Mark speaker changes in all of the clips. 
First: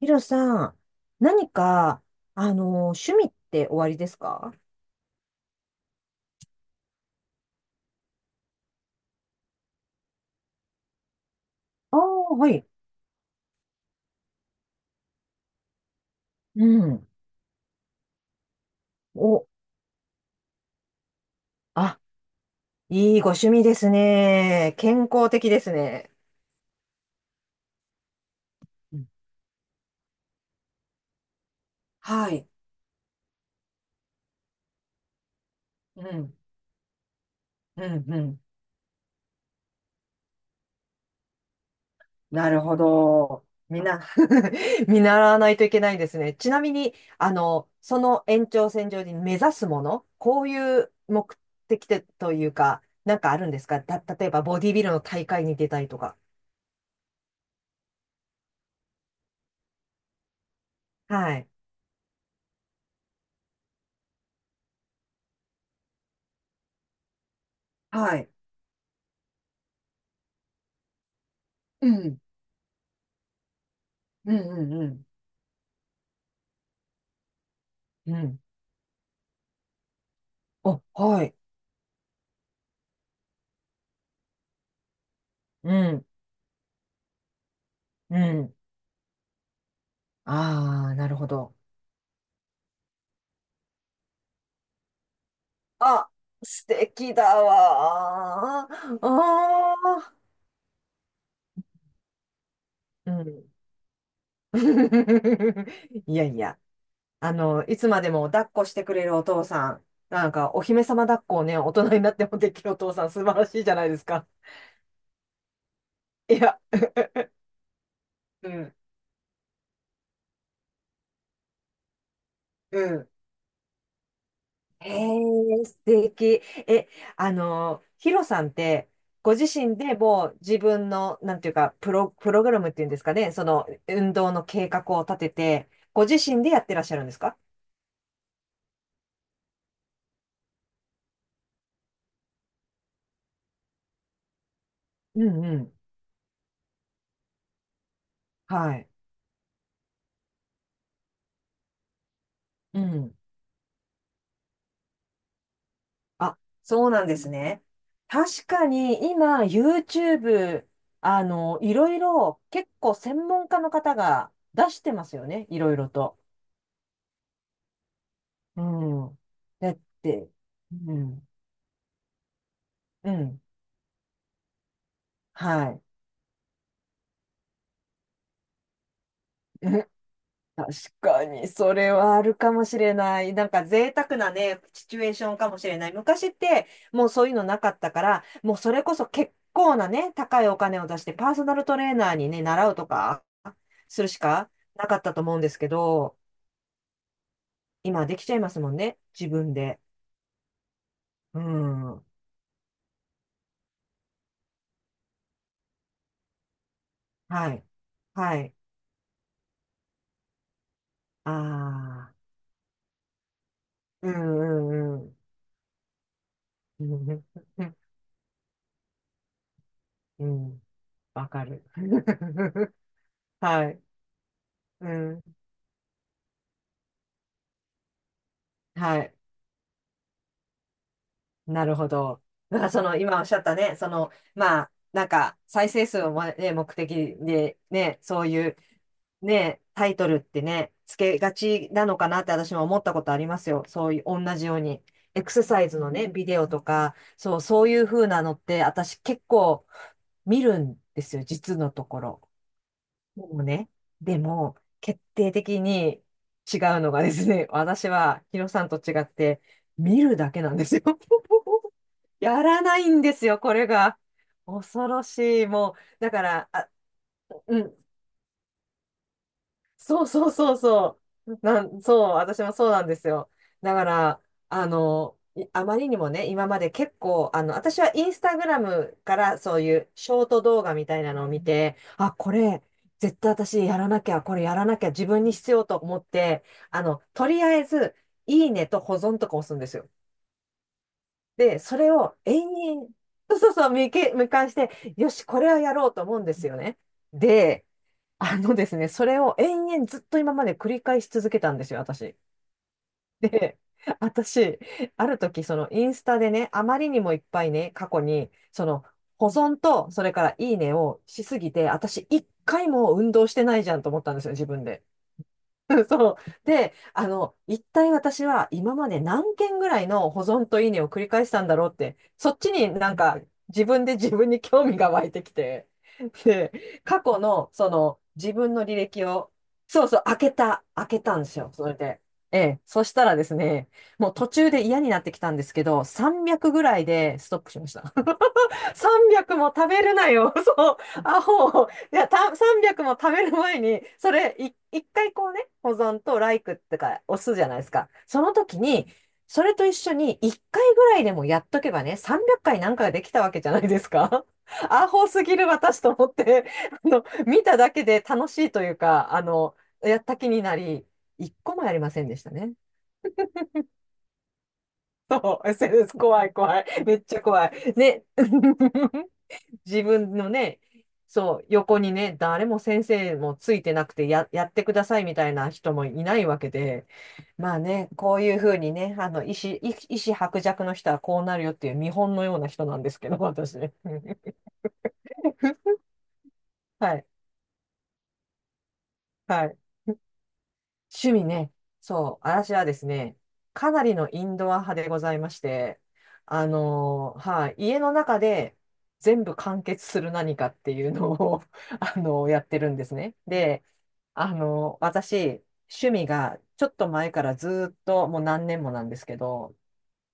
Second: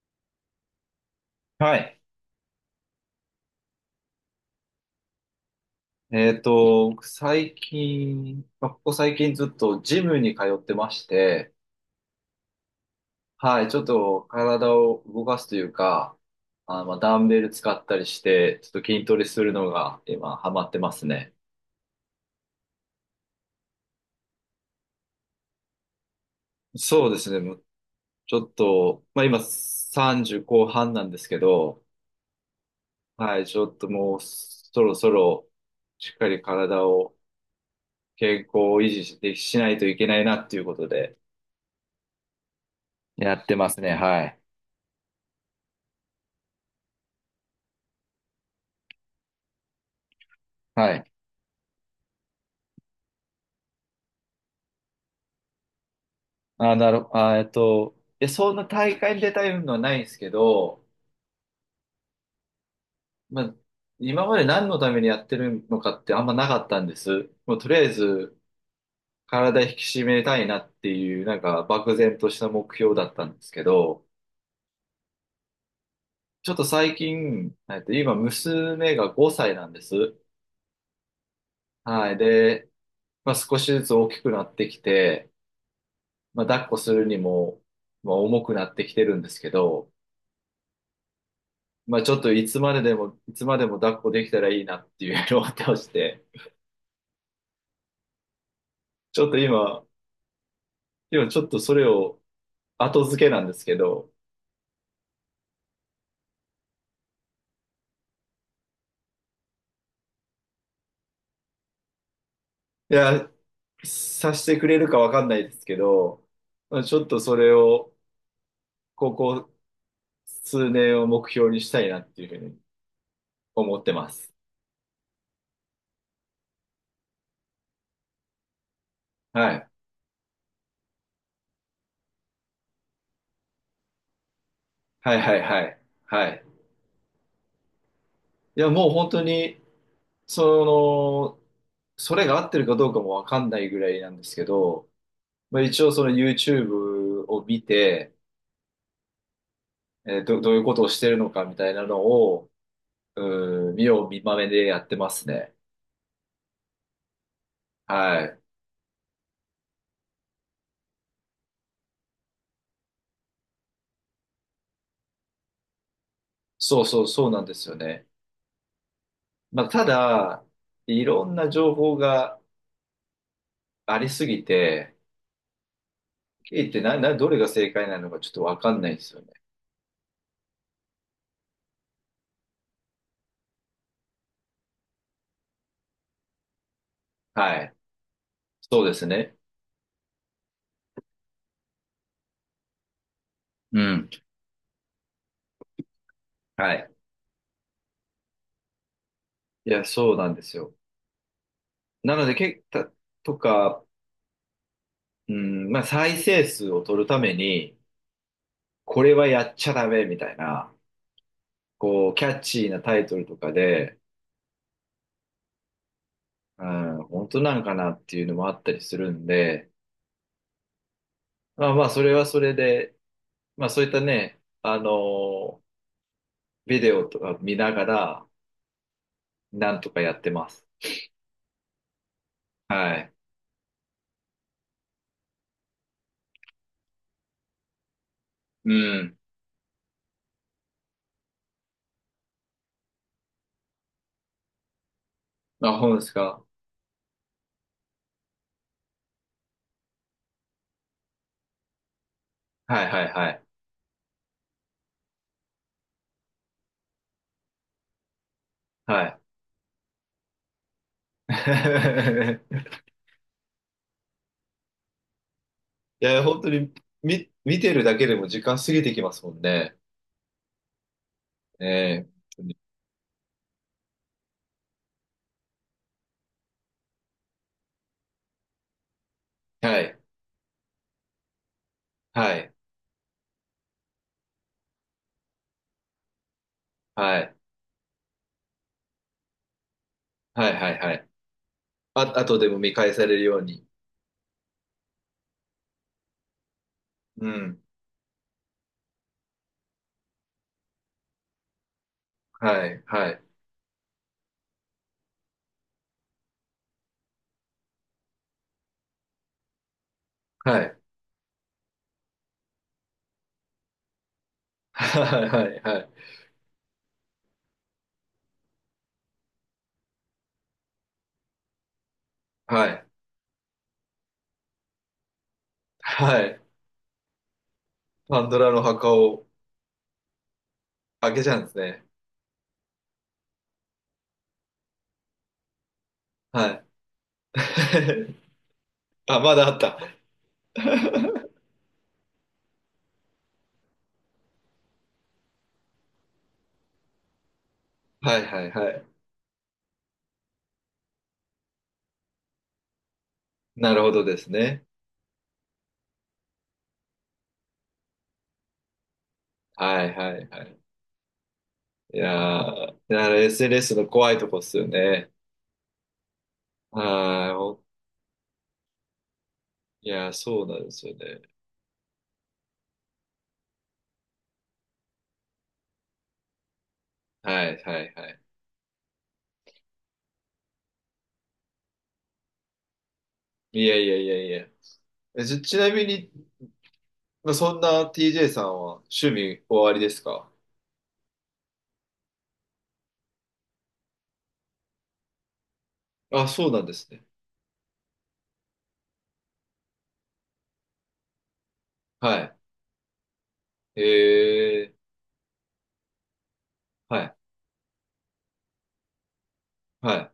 Speaker 1: ヒロさん、何
Speaker 2: はい。
Speaker 1: か、趣味っておありですか？
Speaker 2: 僕最近、まあここ最近ずっとジムに通ってまして、
Speaker 1: ああー、はい。
Speaker 2: はい、ちょっと体を動かすというか、
Speaker 1: う
Speaker 2: あ、まあ、
Speaker 1: ん。
Speaker 2: ダンベル使ったりして、ちょっと筋トレす
Speaker 1: お、
Speaker 2: るのが今ハマってますね。
Speaker 1: あ、いいご趣味ですね。健康的ですね。
Speaker 2: そうですね、もうちょっ
Speaker 1: う
Speaker 2: と、
Speaker 1: ん。
Speaker 2: まあ今30後半なんですけど、
Speaker 1: はい。
Speaker 2: はい、ちょっともうそろそろ
Speaker 1: う
Speaker 2: しっか
Speaker 1: ん。
Speaker 2: り体を
Speaker 1: うん、う
Speaker 2: 健
Speaker 1: ん。
Speaker 2: 康を維持しないといけないなっていうことで
Speaker 1: なるほ
Speaker 2: やっ
Speaker 1: ど。
Speaker 2: てます
Speaker 1: みん
Speaker 2: ね、
Speaker 1: な
Speaker 2: はい。
Speaker 1: 見習わないといけないですね。ちなみに、その延長線上に目指すもの、こういう
Speaker 2: はい。
Speaker 1: 目的でというか、なんかあるんですかた、例えばボディビルの大会に出たりとか。
Speaker 2: あー、なる、あー、えっと、いや、そんな大会に出たいのはないんですけど、
Speaker 1: はい。
Speaker 2: まあ、今まで何のためにやってるのかってあんまなかったんです。もうとりあえ
Speaker 1: はい。
Speaker 2: ず、体引き締めたいなっていう、なんか、
Speaker 1: う
Speaker 2: 漠然
Speaker 1: ん。
Speaker 2: とした目標だったんですけど、
Speaker 1: うん、うん、
Speaker 2: ちょっと最近、
Speaker 1: う
Speaker 2: 今、
Speaker 1: ん。うん。
Speaker 2: 娘が5歳なんです。
Speaker 1: お、はい。
Speaker 2: はい。で、まあ、少しずつ大きくなってきて、
Speaker 1: うん。
Speaker 2: まあ、抱っこするにも、まあ、
Speaker 1: う
Speaker 2: 重く
Speaker 1: ん。
Speaker 2: なってきてるんですけど、
Speaker 1: ああ、なるほど。
Speaker 2: まあちょっといつまでも抱っこできたらいいなっていうのをってまし
Speaker 1: あ、
Speaker 2: て、
Speaker 1: 素敵だわー。
Speaker 2: ちょっと
Speaker 1: あ
Speaker 2: 今、
Speaker 1: あ。
Speaker 2: 今ちょっとそれを後
Speaker 1: う
Speaker 2: 付けなん
Speaker 1: ん。
Speaker 2: ですけど、
Speaker 1: いやいや。いつまでも抱っこしてくれるお父さん。なんか、お姫様抱っこをね、大人になってもできるお父
Speaker 2: い
Speaker 1: さん、素
Speaker 2: や、
Speaker 1: 晴らしいじゃないですか。
Speaker 2: さしてくれるかわかんないですけど、
Speaker 1: いや、
Speaker 2: まあ、ちょっとそれを、
Speaker 1: うん。
Speaker 2: ここ数年を目標にしたいなっていうふうに
Speaker 1: うん。
Speaker 2: 思ってます。
Speaker 1: えー、素敵。え、あの、ヒロさんって、ご自
Speaker 2: はい。
Speaker 1: 身でもう自分の、なんていうか、プログラムっていうんですかね、その運動の計画を
Speaker 2: は
Speaker 1: 立
Speaker 2: い
Speaker 1: て
Speaker 2: はいは
Speaker 1: て、
Speaker 2: い。
Speaker 1: ご自
Speaker 2: は
Speaker 1: 身
Speaker 2: い。
Speaker 1: でやってらっしゃるんですか？
Speaker 2: いや、もう本当に、その、それが合ってるかどうかもわかんないぐらいなんですけど、
Speaker 1: うん、う
Speaker 2: まあ、
Speaker 1: ん。
Speaker 2: 一応その YouTube を見て、
Speaker 1: はい。
Speaker 2: どういうことをしてるのかみたいなのを、
Speaker 1: うん。
Speaker 2: 見よう見まねでやってますね。
Speaker 1: あ、そうなんですね。
Speaker 2: はい。
Speaker 1: 確かに今、YouTube、いろいろ結構専門家の方が出してますよね、いろいろと。
Speaker 2: そうそうそうなんですよね。
Speaker 1: うん。
Speaker 2: まあ、
Speaker 1: だっ
Speaker 2: た
Speaker 1: て、
Speaker 2: だ、
Speaker 1: う
Speaker 2: いろ
Speaker 1: ん。
Speaker 2: んな情報が
Speaker 1: うん。
Speaker 2: ありすぎて、
Speaker 1: はい。
Speaker 2: 聞いてな、な、どれが正解なのかちょっとわかんないんですよね。
Speaker 1: 確かに、それはあるかもしれない。なんか贅沢なね、シチュエーションかもしれない。昔って、もうそういうのな
Speaker 2: は
Speaker 1: か
Speaker 2: い。
Speaker 1: ったから、もうそ
Speaker 2: そ
Speaker 1: れ
Speaker 2: う
Speaker 1: こ
Speaker 2: です
Speaker 1: そ結
Speaker 2: ね。
Speaker 1: 構なね、高いお金を出して、パーソナルトレーナーにね、習うとか、
Speaker 2: う
Speaker 1: する
Speaker 2: ん。
Speaker 1: しかなかったと思うんですけど、
Speaker 2: はい。
Speaker 1: 今できちゃいますもんね、自分
Speaker 2: い
Speaker 1: で。
Speaker 2: や、そうなんですよ。
Speaker 1: うん。は
Speaker 2: なので、け、た、とか、うん、まあ、再生数を取るため
Speaker 1: い。
Speaker 2: に、
Speaker 1: はい。
Speaker 2: これはやっちゃダメみたいな、
Speaker 1: あ
Speaker 2: こう、キ
Speaker 1: あ。
Speaker 2: ャッチーなタイトルとかで、
Speaker 1: うん、うん、うん。
Speaker 2: う
Speaker 1: う
Speaker 2: ん、本当なんか
Speaker 1: ん。
Speaker 2: なっていうのもあったりするんで、
Speaker 1: うん。わかる。
Speaker 2: まあまあ、それはそれ で、まあ
Speaker 1: は
Speaker 2: そ
Speaker 1: い。
Speaker 2: ういったね、
Speaker 1: うん。
Speaker 2: ビデオとか見ながら、
Speaker 1: はい。
Speaker 2: なんとかやってます。
Speaker 1: なるほど。だからそ
Speaker 2: は
Speaker 1: の
Speaker 2: い。
Speaker 1: 今おっしゃったね、そのまあなんか再生数を、まね、目的でね、そういう
Speaker 2: うん。
Speaker 1: ね、タイトルってね、つけがちなのかなって私も思ったことありますよ。そういう同じように。エクササイ
Speaker 2: あ、
Speaker 1: ズの
Speaker 2: 本で
Speaker 1: ね、
Speaker 2: す
Speaker 1: ビデ
Speaker 2: か？
Speaker 1: オとか、そう、そういう風なのって私結構見るんですよ、実のところ。
Speaker 2: はいはい
Speaker 1: で
Speaker 2: は
Speaker 1: も
Speaker 2: い。
Speaker 1: ね、でも決定的に違うのがですね、私はヒロさんと違
Speaker 2: は
Speaker 1: っ
Speaker 2: い。
Speaker 1: て見るだけなんですよ。やら ないんですよ、これが。恐ろしい。もう、
Speaker 2: い
Speaker 1: だ
Speaker 2: や、
Speaker 1: か
Speaker 2: 本
Speaker 1: ら、
Speaker 2: 当
Speaker 1: あ、
Speaker 2: に見、
Speaker 1: う
Speaker 2: 見てる
Speaker 1: ん、
Speaker 2: だけでも時間過ぎてきますもんね。
Speaker 1: そう、そう、そう、そう。
Speaker 2: え
Speaker 1: そ
Speaker 2: え
Speaker 1: う、私
Speaker 2: 本当
Speaker 1: も
Speaker 2: に
Speaker 1: そうなんですよ。だから、あまりにもね、今まで結構、私はインスタグラムからそうい
Speaker 2: は
Speaker 1: う
Speaker 2: い。
Speaker 1: ショート動画みたいなのを見て、あ、こ
Speaker 2: はい。
Speaker 1: れ、絶対私やらなきゃ、これやらなきゃ、自分に必要と思って、
Speaker 2: は
Speaker 1: と
Speaker 2: い。
Speaker 1: りあえず、いいねと保存とか押すんですよ。
Speaker 2: はいはいはい。
Speaker 1: で、それ
Speaker 2: あ、
Speaker 1: を
Speaker 2: あと
Speaker 1: 延
Speaker 2: でも見
Speaker 1: 々、
Speaker 2: 返される
Speaker 1: そ
Speaker 2: よ
Speaker 1: う、
Speaker 2: う
Speaker 1: そう、
Speaker 2: に。
Speaker 1: そう、見返して、よし、これはやろうと思うんですよね。
Speaker 2: うん。
Speaker 1: で、あのですね、それを延々ずっと今まで繰り返し続けたんですよ、私。
Speaker 2: はい。は
Speaker 1: で、
Speaker 2: い。
Speaker 1: 私、ある時、そのインスタでね、あまりにもいっぱいね、過去に、その、保存と、それからいい
Speaker 2: は
Speaker 1: ね
Speaker 2: い。
Speaker 1: をしすぎて、私、一回も運動してないじゃんと思ったんですよ、自分で。
Speaker 2: はい。はい。はい。
Speaker 1: そう。で、一体私は今まで何件ぐらいの保存といいねを繰り返したんだろうって、そっち
Speaker 2: は
Speaker 1: に
Speaker 2: い。
Speaker 1: なんか自分で自分に興味が湧いてきて、
Speaker 2: は い。
Speaker 1: で、過去のその
Speaker 2: パン
Speaker 1: 自
Speaker 2: ドラ
Speaker 1: 分
Speaker 2: の
Speaker 1: の履
Speaker 2: 墓
Speaker 1: 歴
Speaker 2: を
Speaker 1: を、そう、そう、開けた、開け
Speaker 2: 開
Speaker 1: たん
Speaker 2: け
Speaker 1: で
Speaker 2: ちゃ
Speaker 1: す
Speaker 2: うんで
Speaker 1: よ、
Speaker 2: す
Speaker 1: それ
Speaker 2: ね。
Speaker 1: で。ええ、そしたらですね、もう途中で嫌になってきたんですけど、
Speaker 2: は
Speaker 1: 300ぐ
Speaker 2: い。
Speaker 1: らいでストップしました。
Speaker 2: あ、ま
Speaker 1: 300
Speaker 2: だ
Speaker 1: も
Speaker 2: あっ
Speaker 1: 食
Speaker 2: た。
Speaker 1: べる なよ。そう。アホ。いや、300も食べる前に、それ、一回こうね、保存とライクってか、押すじゃないですか。
Speaker 2: は
Speaker 1: そ
Speaker 2: い
Speaker 1: の
Speaker 2: はい
Speaker 1: 時
Speaker 2: はい。
Speaker 1: に、それと一緒に一回ぐらいでもやっとけばね、300回なんかができたわけじゃない
Speaker 2: な
Speaker 1: で
Speaker 2: る
Speaker 1: す
Speaker 2: ほどで
Speaker 1: か。
Speaker 2: すね。
Speaker 1: アホすぎる私と思って、見ただけで楽しいというか、
Speaker 2: はい
Speaker 1: やっ
Speaker 2: は
Speaker 1: た
Speaker 2: い
Speaker 1: 気に
Speaker 2: は
Speaker 1: な
Speaker 2: い。
Speaker 1: り、一個もやりま
Speaker 2: い
Speaker 1: せんでした
Speaker 2: や
Speaker 1: ね。
Speaker 2: ー、SNS の怖いとこっすよね。
Speaker 1: そう、SNS 怖い、怖い。
Speaker 2: は
Speaker 1: めっちゃ
Speaker 2: い。
Speaker 1: 怖い。
Speaker 2: お
Speaker 1: ね。自
Speaker 2: いやー、
Speaker 1: 分の
Speaker 2: そうな
Speaker 1: ね、
Speaker 2: んですよね。
Speaker 1: そう、横にね、誰も先生もついてなくてやってくださいみたいな人もいないわけで、
Speaker 2: は
Speaker 1: まあ
Speaker 2: いは
Speaker 1: ね、
Speaker 2: いは
Speaker 1: こ
Speaker 2: い。
Speaker 1: ういうふうにね、意思薄弱の人はこうなるよっていう見本のような人なんですけど、私
Speaker 2: い
Speaker 1: ね。
Speaker 2: やいやいや いや。ちなみに、
Speaker 1: はい、
Speaker 2: まあ、そんな TJ さんは趣味
Speaker 1: はい。
Speaker 2: おありですか？
Speaker 1: 趣味ね。そう、私はですね、かなりのインドア派でございまして、
Speaker 2: あ、そうなんですね。
Speaker 1: はい、家の中で全部完結する何かっていうのを
Speaker 2: は
Speaker 1: やってるんですね。で、
Speaker 2: い。
Speaker 1: 私、趣味がちょっと
Speaker 2: は
Speaker 1: 前
Speaker 2: い。
Speaker 1: からずーっともう何年もなんですけど、
Speaker 2: はい。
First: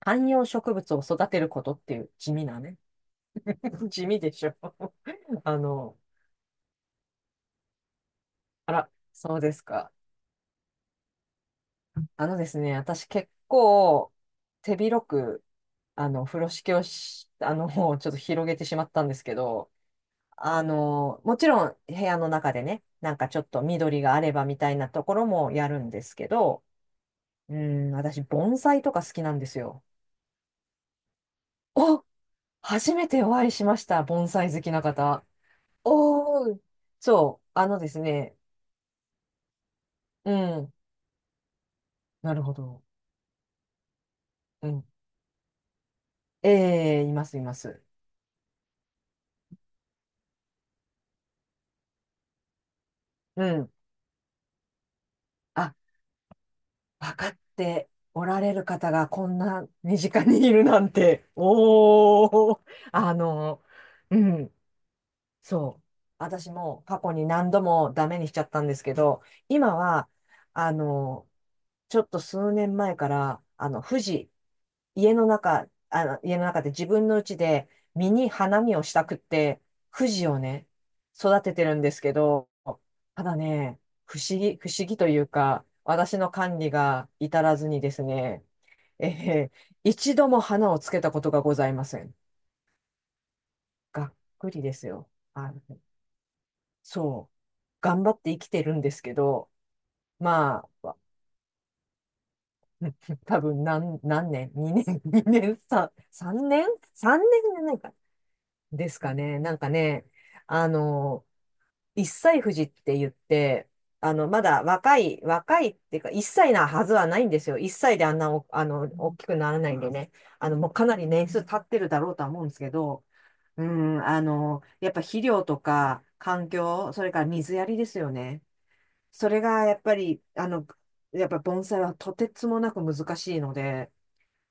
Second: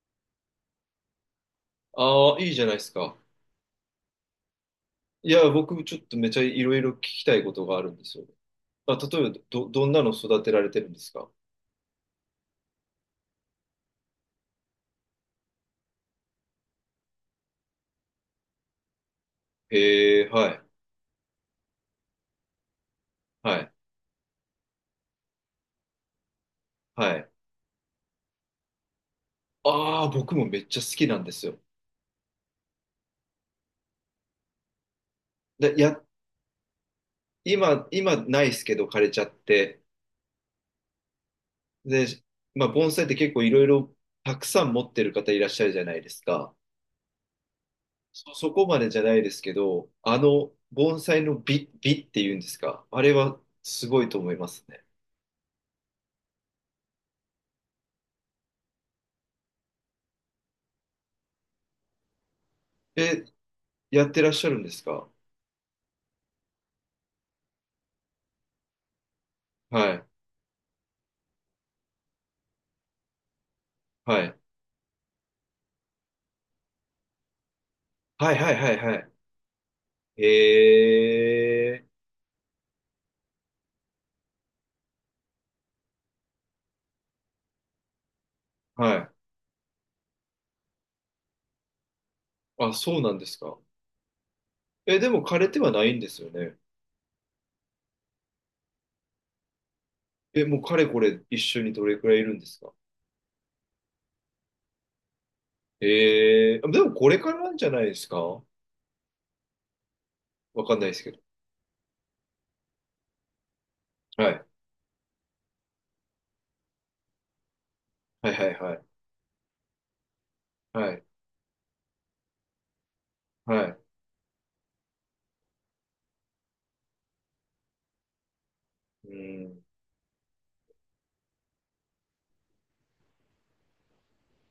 Speaker 1: 観葉植物を育てることっていう地
Speaker 2: ああ、
Speaker 1: 味
Speaker 2: いい
Speaker 1: な
Speaker 2: じゃない
Speaker 1: ね。
Speaker 2: ですか。
Speaker 1: 地味でしょ。
Speaker 2: いや、
Speaker 1: あ
Speaker 2: 僕ち
Speaker 1: の、
Speaker 2: ょっとめちゃいろいろ聞きたいことがあるんですよ。
Speaker 1: あら、
Speaker 2: あ、例え
Speaker 1: そ
Speaker 2: ば
Speaker 1: うです
Speaker 2: どん
Speaker 1: か。
Speaker 2: なの育てられてるんですか？
Speaker 1: あのですね、私結構手広く、風呂敷をし、もうちょっと広げてしまったんですけど、
Speaker 2: へえ、はい、
Speaker 1: もちろん部屋の中でね、なんかちょっ
Speaker 2: は
Speaker 1: と
Speaker 2: い、
Speaker 1: 緑があればみたいなところもやるんですけど、
Speaker 2: はい。
Speaker 1: うん、私、盆栽とか好きなんですよ。
Speaker 2: ああ、僕もめっちゃ好きなんですよ。
Speaker 1: お初めてお会いしました、盆栽好きな方。
Speaker 2: で、
Speaker 1: おー、そう、あので
Speaker 2: 今、
Speaker 1: す
Speaker 2: 今
Speaker 1: ね、
Speaker 2: ないですけど枯れちゃって。
Speaker 1: うん、
Speaker 2: で、
Speaker 1: なるほ
Speaker 2: まあ、
Speaker 1: ど。
Speaker 2: 盆栽って結構いろいろたくさ
Speaker 1: う
Speaker 2: ん持
Speaker 1: ん。
Speaker 2: ってる方いらっしゃるじゃないです
Speaker 1: え
Speaker 2: か。
Speaker 1: え、います、います。
Speaker 2: そこまでじゃないですけど、あの盆栽の美っていうんですか？あれは
Speaker 1: うん。
Speaker 2: すごいと思いますね。
Speaker 1: あ、分かっておられる方がこんな身近にいるなんて。おー、あ
Speaker 2: え、
Speaker 1: の、
Speaker 2: やっ
Speaker 1: う
Speaker 2: てらっしゃ
Speaker 1: ん。
Speaker 2: るんですか？
Speaker 1: そう、私も過去に何度もダメにしちゃったんですけど、今
Speaker 2: はい。
Speaker 1: は、あの、ちょっと数年前から、
Speaker 2: はい。
Speaker 1: 家の中で自分の家で実に
Speaker 2: はいはい
Speaker 1: 花
Speaker 2: は
Speaker 1: 見
Speaker 2: い
Speaker 1: をした
Speaker 2: は
Speaker 1: くって、富
Speaker 2: い。
Speaker 1: 士をね、育てて
Speaker 2: へ
Speaker 1: るん
Speaker 2: え。
Speaker 1: ですけど、ただね、不思議というか、私の管理が至らずにですね、
Speaker 2: は い。
Speaker 1: えー一度も花をつけたことがございません。
Speaker 2: あ、そうなんですか。
Speaker 1: がっくりです
Speaker 2: え、で
Speaker 1: よ。
Speaker 2: も枯れ
Speaker 1: は
Speaker 2: ては
Speaker 1: い。
Speaker 2: ないんですよね。
Speaker 1: そう、頑張って生きてるんですけど、
Speaker 2: え、もう
Speaker 1: ま
Speaker 2: かれ
Speaker 1: あ、
Speaker 2: これ一緒にどれくらいいるんですか？
Speaker 1: 多分何年？ 2 年？ 2 年3
Speaker 2: ええ。
Speaker 1: 年？
Speaker 2: あでもこれ
Speaker 1: 3 年
Speaker 2: からなん
Speaker 1: じゃ
Speaker 2: じゃ
Speaker 1: ない
Speaker 2: ないで
Speaker 1: か。
Speaker 2: すか。
Speaker 1: ですかね。なんかね、
Speaker 2: わ
Speaker 1: あ
Speaker 2: かんないですけど。
Speaker 1: の、一歳富士って言って、
Speaker 2: は
Speaker 1: ま
Speaker 2: い。
Speaker 1: だ若い、若いっていうか、一歳なはずはないんですよ。一歳であん
Speaker 2: は
Speaker 1: な
Speaker 2: いは
Speaker 1: お、
Speaker 2: い
Speaker 1: あ
Speaker 2: は
Speaker 1: の、
Speaker 2: い。
Speaker 1: 大きくならないんでね。もうか
Speaker 2: は
Speaker 1: な
Speaker 2: い。
Speaker 1: り年数経ってるだろうとは思うんですけど、う
Speaker 2: はい。
Speaker 1: ん、やっぱ肥料とか環境、それから水やりですよね。
Speaker 2: う
Speaker 1: それ
Speaker 2: ん。
Speaker 1: がやっぱり、やっぱ盆栽はとてつもなく難しいので、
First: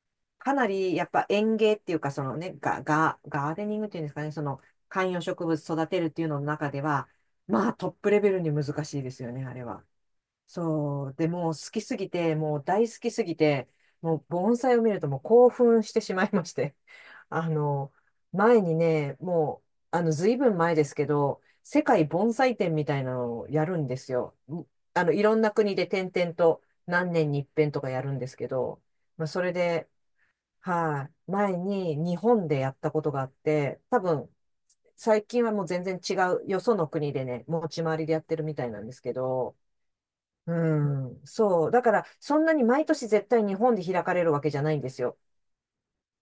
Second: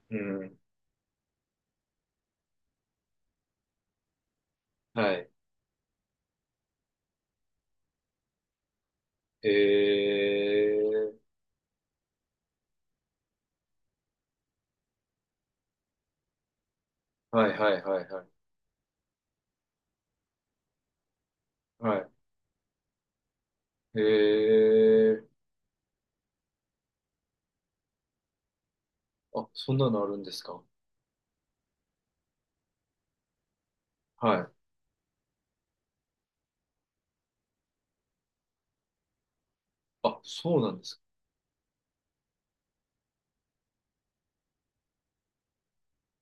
Speaker 2: う
Speaker 1: か
Speaker 2: ん。
Speaker 1: なりやっぱ園芸っていうか、そのね、ガーデニングっていうんですかね、その観
Speaker 2: は
Speaker 1: 葉
Speaker 2: い。
Speaker 1: 植物育てるっていうのの中では、まあトップレベルに難しいですよね、あれは。
Speaker 2: え
Speaker 1: そう。
Speaker 2: え。
Speaker 1: でもう好きすぎて、もう大好きすぎて、もう盆栽を見るともう興奮してしまいまして。
Speaker 2: は
Speaker 1: あ
Speaker 2: いはい
Speaker 1: の、
Speaker 2: はいはい。
Speaker 1: 前にね、もう、ずいぶん前ですけど、世
Speaker 2: は
Speaker 1: 界
Speaker 2: い。
Speaker 1: 盆栽展みたいなのをやるんで
Speaker 2: え
Speaker 1: すよ。い
Speaker 2: え。
Speaker 1: ろんな国で点々と何年に一遍とかやるんですけど、まあ、そ
Speaker 2: あ、
Speaker 1: れ
Speaker 2: そん
Speaker 1: で、
Speaker 2: なのあるんですか？
Speaker 1: はい、前に日本でやったことがあって、多分、
Speaker 2: はい。
Speaker 1: 最近はもう全然違う、よその国でね、持ち回りでやってるみたいなんですけど、
Speaker 2: あ、
Speaker 1: う
Speaker 2: そうなんですか。
Speaker 1: ん、そう。だから、そんなに毎年絶対日本で開かれるわけじゃないんですよ。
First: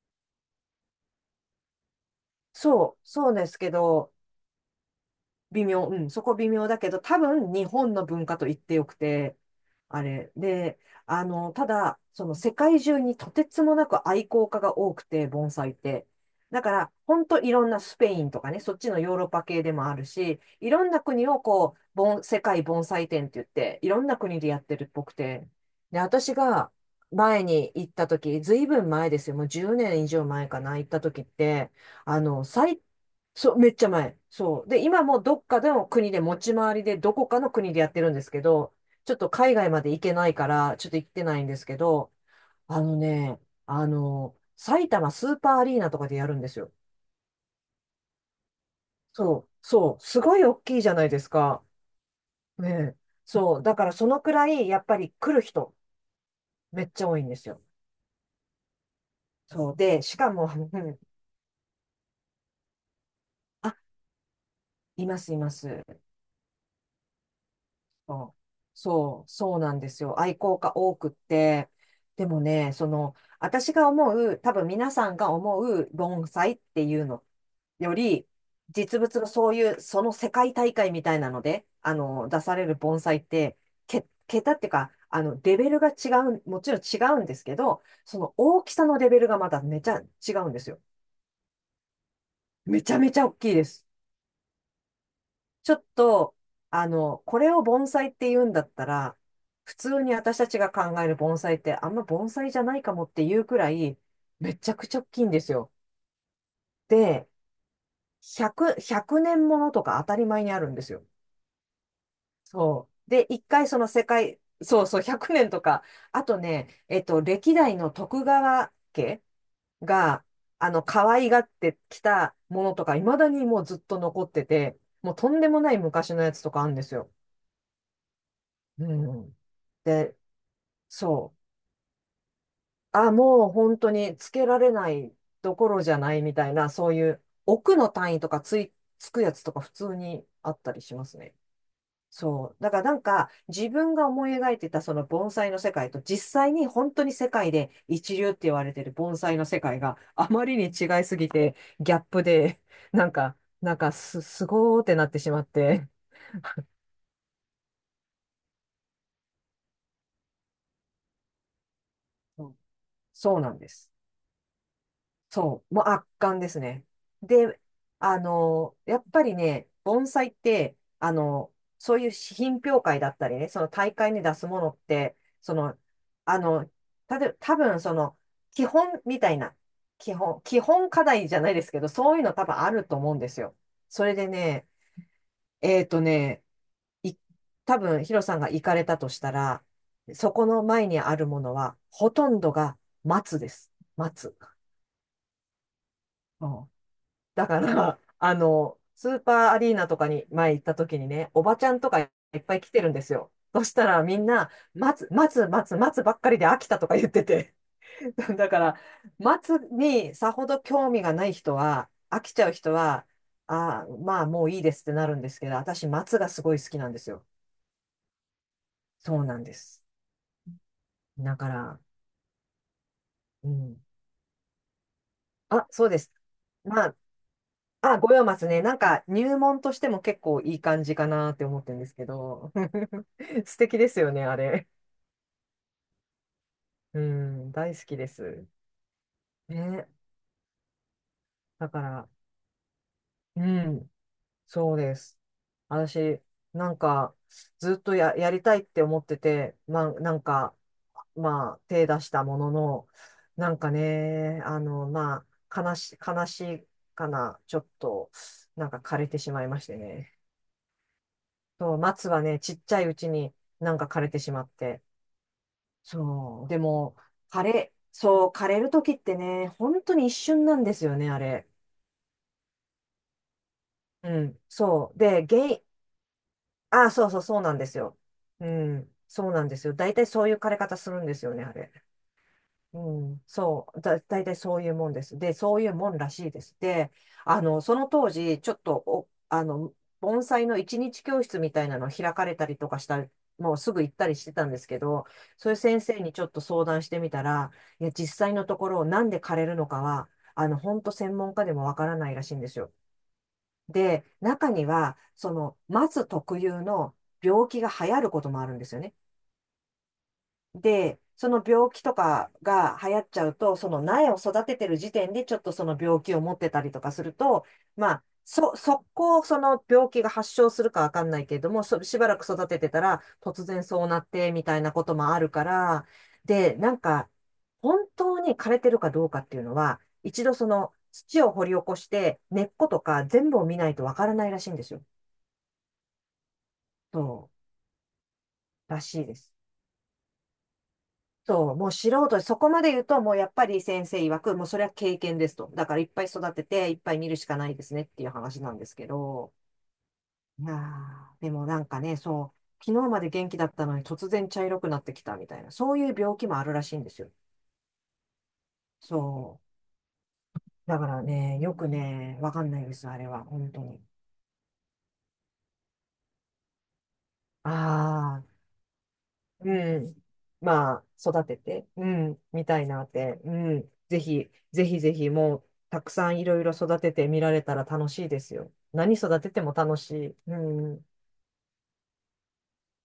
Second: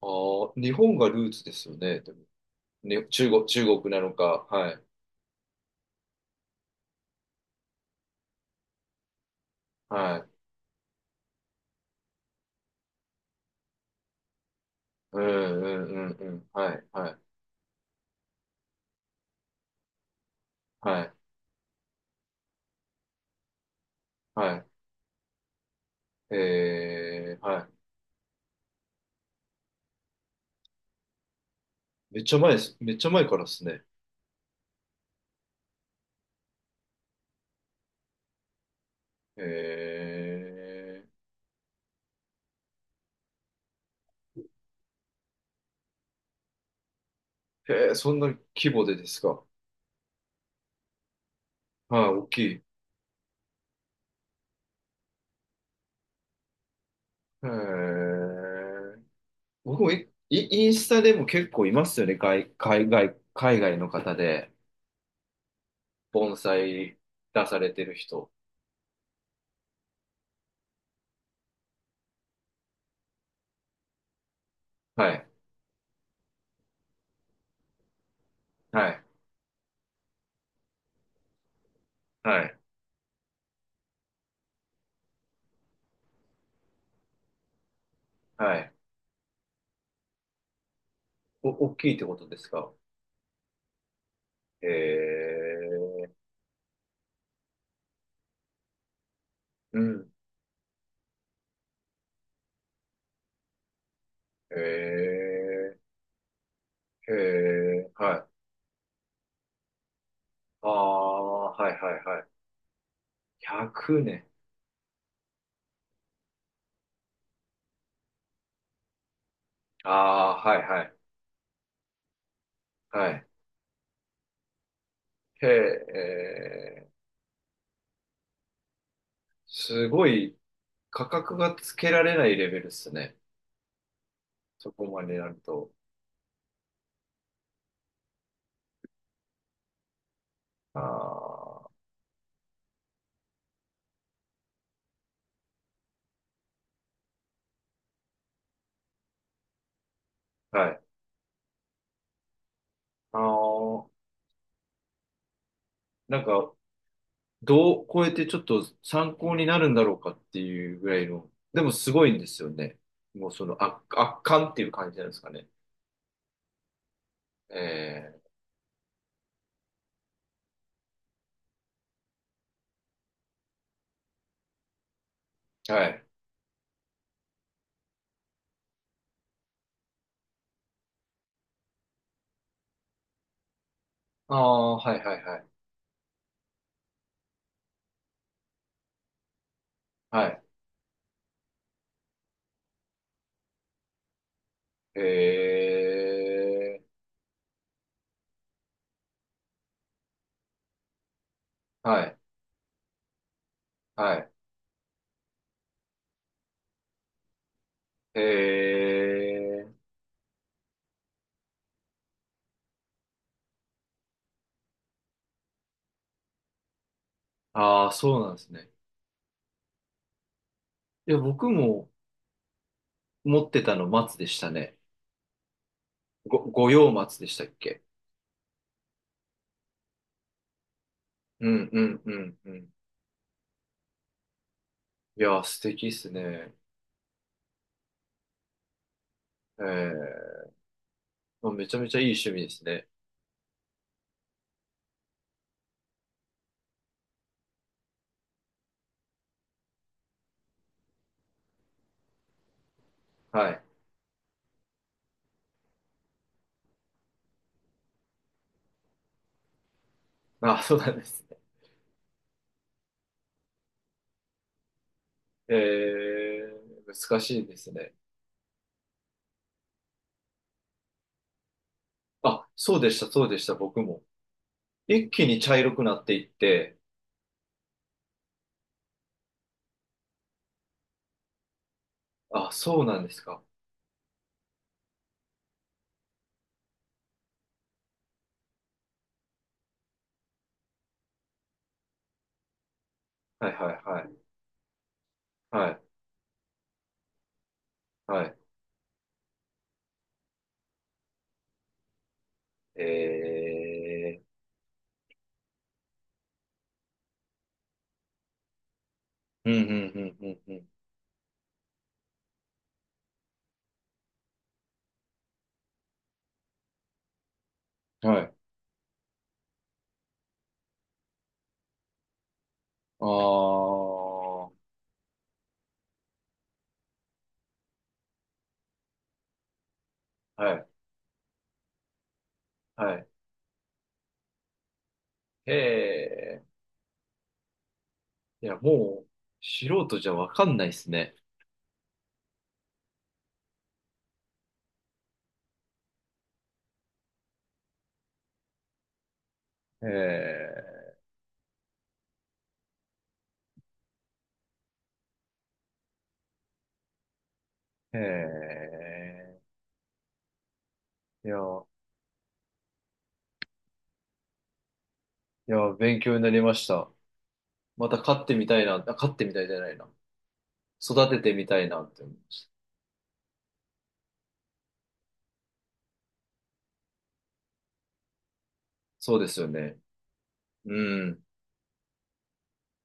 Speaker 2: ああ、日本がルーツですよね。でも
Speaker 1: そう、
Speaker 2: ね、中
Speaker 1: そう
Speaker 2: 国、
Speaker 1: です
Speaker 2: 中
Speaker 1: け
Speaker 2: 国な
Speaker 1: ど、
Speaker 2: のか、はい、
Speaker 1: 微妙、うん、そこ微妙だけど、多分日本の文化と言ってよくて、あ
Speaker 2: はい、
Speaker 1: れ。で、ただ、その世界中にとてつもなく愛好家が多く
Speaker 2: う
Speaker 1: て、盆
Speaker 2: ん、う
Speaker 1: 栽って。
Speaker 2: ん、うん、うん、
Speaker 1: だか
Speaker 2: はい、
Speaker 1: ら、
Speaker 2: はい、
Speaker 1: ほんといろんなスペインとかね、そっちのヨーロッパ系でもあるし、いろんな
Speaker 2: はい、
Speaker 1: 国をこう、世界盆栽展って言って、いろんな国でやっ
Speaker 2: は
Speaker 1: てるっぽくて。で、私
Speaker 2: い、
Speaker 1: が前
Speaker 2: は
Speaker 1: に
Speaker 2: い。
Speaker 1: 行った時、ずいぶん前ですよ。もう10年以上前かな、行った時って、あ
Speaker 2: めっちゃ
Speaker 1: の、
Speaker 2: 前です、
Speaker 1: 最
Speaker 2: めっちゃ前からで
Speaker 1: そう、
Speaker 2: す
Speaker 1: めっ
Speaker 2: ね。
Speaker 1: ちゃ前。そう。で、今もどっかの国で持ち回りで、どこかの国でやってるんですけど、ちょっと海外まで行けないから、ちょっと
Speaker 2: え
Speaker 1: 行ってないんですけど、あのね、埼玉スーパーアリーナとかでやるんですよ。
Speaker 2: へーそんな規模でですか？
Speaker 1: そう、そう、すごい大きいじゃないですか。
Speaker 2: はい、大きい。
Speaker 1: ねえ。そう、だからそのくらい、やっぱり来る人、めっちゃ多いんで
Speaker 2: え
Speaker 1: すよ。
Speaker 2: ー、
Speaker 1: そう、
Speaker 2: 僕も
Speaker 1: で、しか
Speaker 2: イ
Speaker 1: も、
Speaker 2: インスタでも結構いますよね、海
Speaker 1: あ、
Speaker 2: 外の方で、
Speaker 1: います、います。
Speaker 2: 盆栽出されてる人。
Speaker 1: そう、そうそうなんですよ。愛好家多くって。でもね、その、私が思う、多分皆
Speaker 2: は
Speaker 1: さん
Speaker 2: い、
Speaker 1: が思う盆栽っていうのより、
Speaker 2: は
Speaker 1: 実
Speaker 2: い、
Speaker 1: 物のそういう、その世界大会みたいなので、
Speaker 2: は
Speaker 1: 出さ
Speaker 2: い、
Speaker 1: れる盆栽って、桁っていうか、レベルが違う、もちろん違うんですけど、その
Speaker 2: は
Speaker 1: 大き
Speaker 2: い。
Speaker 1: さのレベルがまためちゃ違うんですよ。
Speaker 2: お、大きいってことですか？
Speaker 1: めちゃめちゃ大きいです。
Speaker 2: え
Speaker 1: ちょっと、これを盆栽って言うんだったら、普
Speaker 2: う
Speaker 1: 通
Speaker 2: ん。
Speaker 1: に私たちが考える盆栽ってあんま盆栽じゃないかもっていうくらい、め
Speaker 2: へ
Speaker 1: ちゃくちゃ大きいんですよ。
Speaker 2: え、へ
Speaker 1: で、
Speaker 2: え、はい。
Speaker 1: 100年ものとか当たり前にあ
Speaker 2: あ
Speaker 1: るんですよ。
Speaker 2: あ、はいはいはい。
Speaker 1: そう。で、一回その
Speaker 2: 100
Speaker 1: 世
Speaker 2: 年。
Speaker 1: 界、そうそう、100年とか、あとね、歴代の徳川家
Speaker 2: あ
Speaker 1: が、
Speaker 2: あ、はいはい。
Speaker 1: 可愛がってきたものとか、
Speaker 2: は
Speaker 1: 未
Speaker 2: い。
Speaker 1: だにもうずっと残ってて、もうとん
Speaker 2: へ
Speaker 1: でもない昔のやつとかあるんで
Speaker 2: え、
Speaker 1: すよ。うん。
Speaker 2: すご
Speaker 1: で、
Speaker 2: い価
Speaker 1: そ
Speaker 2: 格
Speaker 1: う。
Speaker 2: がつけられないレベルっす
Speaker 1: あ、
Speaker 2: ね。
Speaker 1: もう本当につけら
Speaker 2: そ
Speaker 1: れ
Speaker 2: こ
Speaker 1: な
Speaker 2: まで
Speaker 1: い
Speaker 2: になる
Speaker 1: どこ
Speaker 2: と。
Speaker 1: ろじゃないみたいな、そういう奥の単位とかつくやつとか普通にあった
Speaker 2: あ
Speaker 1: りしますね。
Speaker 2: あ、
Speaker 1: そう。だからなんか自分が思い描いてたその盆栽の世界と実際に本当に世界で一流って言われてる盆栽の世界があまりに
Speaker 2: はい。
Speaker 1: 違いすぎてギャップでなん
Speaker 2: あ
Speaker 1: か、
Speaker 2: あ、
Speaker 1: すごーってなってしまって。
Speaker 2: なんか、どう超えてちょっと参考になるんだろうかっていうぐらいの。でもすごいんです
Speaker 1: そ
Speaker 2: よ
Speaker 1: う
Speaker 2: ね。もう
Speaker 1: そう
Speaker 2: そ
Speaker 1: なん
Speaker 2: の
Speaker 1: で
Speaker 2: 圧、
Speaker 1: す。
Speaker 2: 圧巻っていう感じなんですかね。
Speaker 1: そう、もう圧巻ですね。で、
Speaker 2: え
Speaker 1: やっぱりね、盆栽って、そういう品評会だったりね、その大会に出すものって、そ
Speaker 2: え、
Speaker 1: の、
Speaker 2: はい。
Speaker 1: あの、多分その、基本みたいな、基本課題じゃないですけど、そういうの多分あると思うんですよ。それで
Speaker 2: あ
Speaker 1: ね、
Speaker 2: あ、はいはいはい。
Speaker 1: えっとね、い、多分ヒロさんが行かれたとしたら、
Speaker 2: は
Speaker 1: そ
Speaker 2: い。
Speaker 1: この前にあるものは、ほとんどが松です。松。
Speaker 2: え
Speaker 1: うん、
Speaker 2: え、
Speaker 1: だから、スーパーアリーナとかに前行った時にね、おばちゃんとか
Speaker 2: は
Speaker 1: い
Speaker 2: い、
Speaker 1: っぱい来てるんですよ。そしたら
Speaker 2: は
Speaker 1: みん
Speaker 2: い。
Speaker 1: な、待つばっかりで飽きたとか言ってて。だから、
Speaker 2: え
Speaker 1: 待つ
Speaker 2: え、
Speaker 1: にさほど興味がない人は、飽きちゃう人は、ああ、まあもういいですってなるんですけど、私、松がすごい好きなんですよ。
Speaker 2: ああ、そうなんですね。
Speaker 1: そうなんです。
Speaker 2: いや、
Speaker 1: だか
Speaker 2: 僕
Speaker 1: ら、
Speaker 2: も持
Speaker 1: う
Speaker 2: ってた
Speaker 1: ん。
Speaker 2: の松でしたね。
Speaker 1: あ、そうです。
Speaker 2: 五
Speaker 1: ま
Speaker 2: 葉
Speaker 1: あ、
Speaker 2: 松でしたっけ？
Speaker 1: あ、五葉松ね。なんか入門としても結構いい感じかなって
Speaker 2: う
Speaker 1: 思っ
Speaker 2: ん、
Speaker 1: てるん
Speaker 2: う
Speaker 1: です
Speaker 2: ん、
Speaker 1: け
Speaker 2: うん、
Speaker 1: ど。
Speaker 2: うん。
Speaker 1: 素敵ですよね、あれ。
Speaker 2: いやー、素敵っすね。
Speaker 1: うん、大好きです。
Speaker 2: え
Speaker 1: ね。
Speaker 2: え、まあめ
Speaker 1: だ
Speaker 2: ちゃ
Speaker 1: か
Speaker 2: めちゃいい
Speaker 1: ら、
Speaker 2: 趣味ですね。
Speaker 1: うん、そうです。私、なんか、ずっとや、やりたいって思ってて、まあ、なんか、まあ、手出したものの、な
Speaker 2: は
Speaker 1: ん
Speaker 2: い。
Speaker 1: かね、まあ、悲しいかな、ちょっと、なんか枯れてしまいましてね。
Speaker 2: あ、そうなんですね。
Speaker 1: そう、松はね、ちっちゃいうちになんか枯れてしまって。
Speaker 2: ええ、
Speaker 1: そう。でも、
Speaker 2: 難しいですね。
Speaker 1: そう、枯れる時ってね、本当に一瞬なんですよね、あれ。
Speaker 2: あ、そうでした、そうでした、僕も。
Speaker 1: うん、そう。
Speaker 2: 一
Speaker 1: で、
Speaker 2: 気に
Speaker 1: 原
Speaker 2: 茶
Speaker 1: 因、
Speaker 2: 色くなっていって、
Speaker 1: あ、そうなんですよ。うん、そうなんですよ。大体そういう枯れ方するんですよね、あれ。
Speaker 2: あ、そう
Speaker 1: う
Speaker 2: なんです
Speaker 1: ん、
Speaker 2: か。
Speaker 1: そう、大体そういうもんです。で、そういうもんらしいです。で、その当時、ちょっとお、あの、盆栽の一日教室みたいなの開かれたりとかした、
Speaker 2: はい、
Speaker 1: もう
Speaker 2: は
Speaker 1: す
Speaker 2: い、
Speaker 1: ぐ行っ
Speaker 2: は
Speaker 1: たり
Speaker 2: い。
Speaker 1: してたんですけど、そういう
Speaker 2: は
Speaker 1: 先
Speaker 2: い、
Speaker 1: 生にちょっと相談してみたら、いや、実
Speaker 2: は
Speaker 1: 際
Speaker 2: い。
Speaker 1: のところ、なんで枯れるのかは、本当専門家でもわからないらしいんですよ。で、
Speaker 2: ええ
Speaker 1: 中には、その、松特有の病気が流行ることもあるんですよね。
Speaker 2: ーうん、うん、うん、うん、
Speaker 1: で、その病気とかが流行っちゃうと、その苗を育ててる時点でちょっとその病気を持ってたりとかすると、まあ、
Speaker 2: うん。はい。
Speaker 1: 速攻その病気が発症するかわかんないけれども、そしばらく育ててたら
Speaker 2: ああ、
Speaker 1: 突然そうなってみ
Speaker 2: は
Speaker 1: たいなこともあるから、で、なんか、本当に枯れてるかどうかっていうのは、一度そ
Speaker 2: い、
Speaker 1: の土を掘り起こして根っこと
Speaker 2: は
Speaker 1: か
Speaker 2: い。
Speaker 1: 全部を見ないとわからないらしいんですよ。
Speaker 2: へえ。
Speaker 1: そ
Speaker 2: いや、
Speaker 1: う、らし
Speaker 2: も
Speaker 1: い
Speaker 2: う、
Speaker 1: です。
Speaker 2: 素人じゃわかんないっすね。
Speaker 1: そう、もう素人、そこまで言うと、もうやっぱり先生曰く、もうそれは経験ですと。だからいっぱい育てて、いっぱい見るしかないですねっていう話なんですけど、いや
Speaker 2: え
Speaker 1: ーでもなんかね、そう、昨日まで元気だったのに突然茶色くなってきたみたいな、そういう病気もあるらしいんですよ。
Speaker 2: え、え
Speaker 1: そう。だから
Speaker 2: え。いや、
Speaker 1: ね、よくね、わかんないです、あれは、本当に。
Speaker 2: いや、勉強になりました。また
Speaker 1: あ
Speaker 2: 飼って
Speaker 1: あ、
Speaker 2: みたいな、あ、飼ってみたいじゃない
Speaker 1: う
Speaker 2: な。
Speaker 1: ん。ま
Speaker 2: 育
Speaker 1: あ、
Speaker 2: て
Speaker 1: 育
Speaker 2: て
Speaker 1: て
Speaker 2: みた
Speaker 1: て、
Speaker 2: いな
Speaker 1: う
Speaker 2: って思いま
Speaker 1: ん、
Speaker 2: し
Speaker 1: み
Speaker 2: た。
Speaker 1: たいなって、うん。ぜひ、ぜひぜひ、もう、たくさんいろいろ育ててみられたら楽しいですよ。何
Speaker 2: そう
Speaker 1: 育
Speaker 2: で
Speaker 1: て
Speaker 2: す
Speaker 1: て
Speaker 2: よ
Speaker 1: も
Speaker 2: ね。
Speaker 1: 楽しい。うん。
Speaker 2: うん。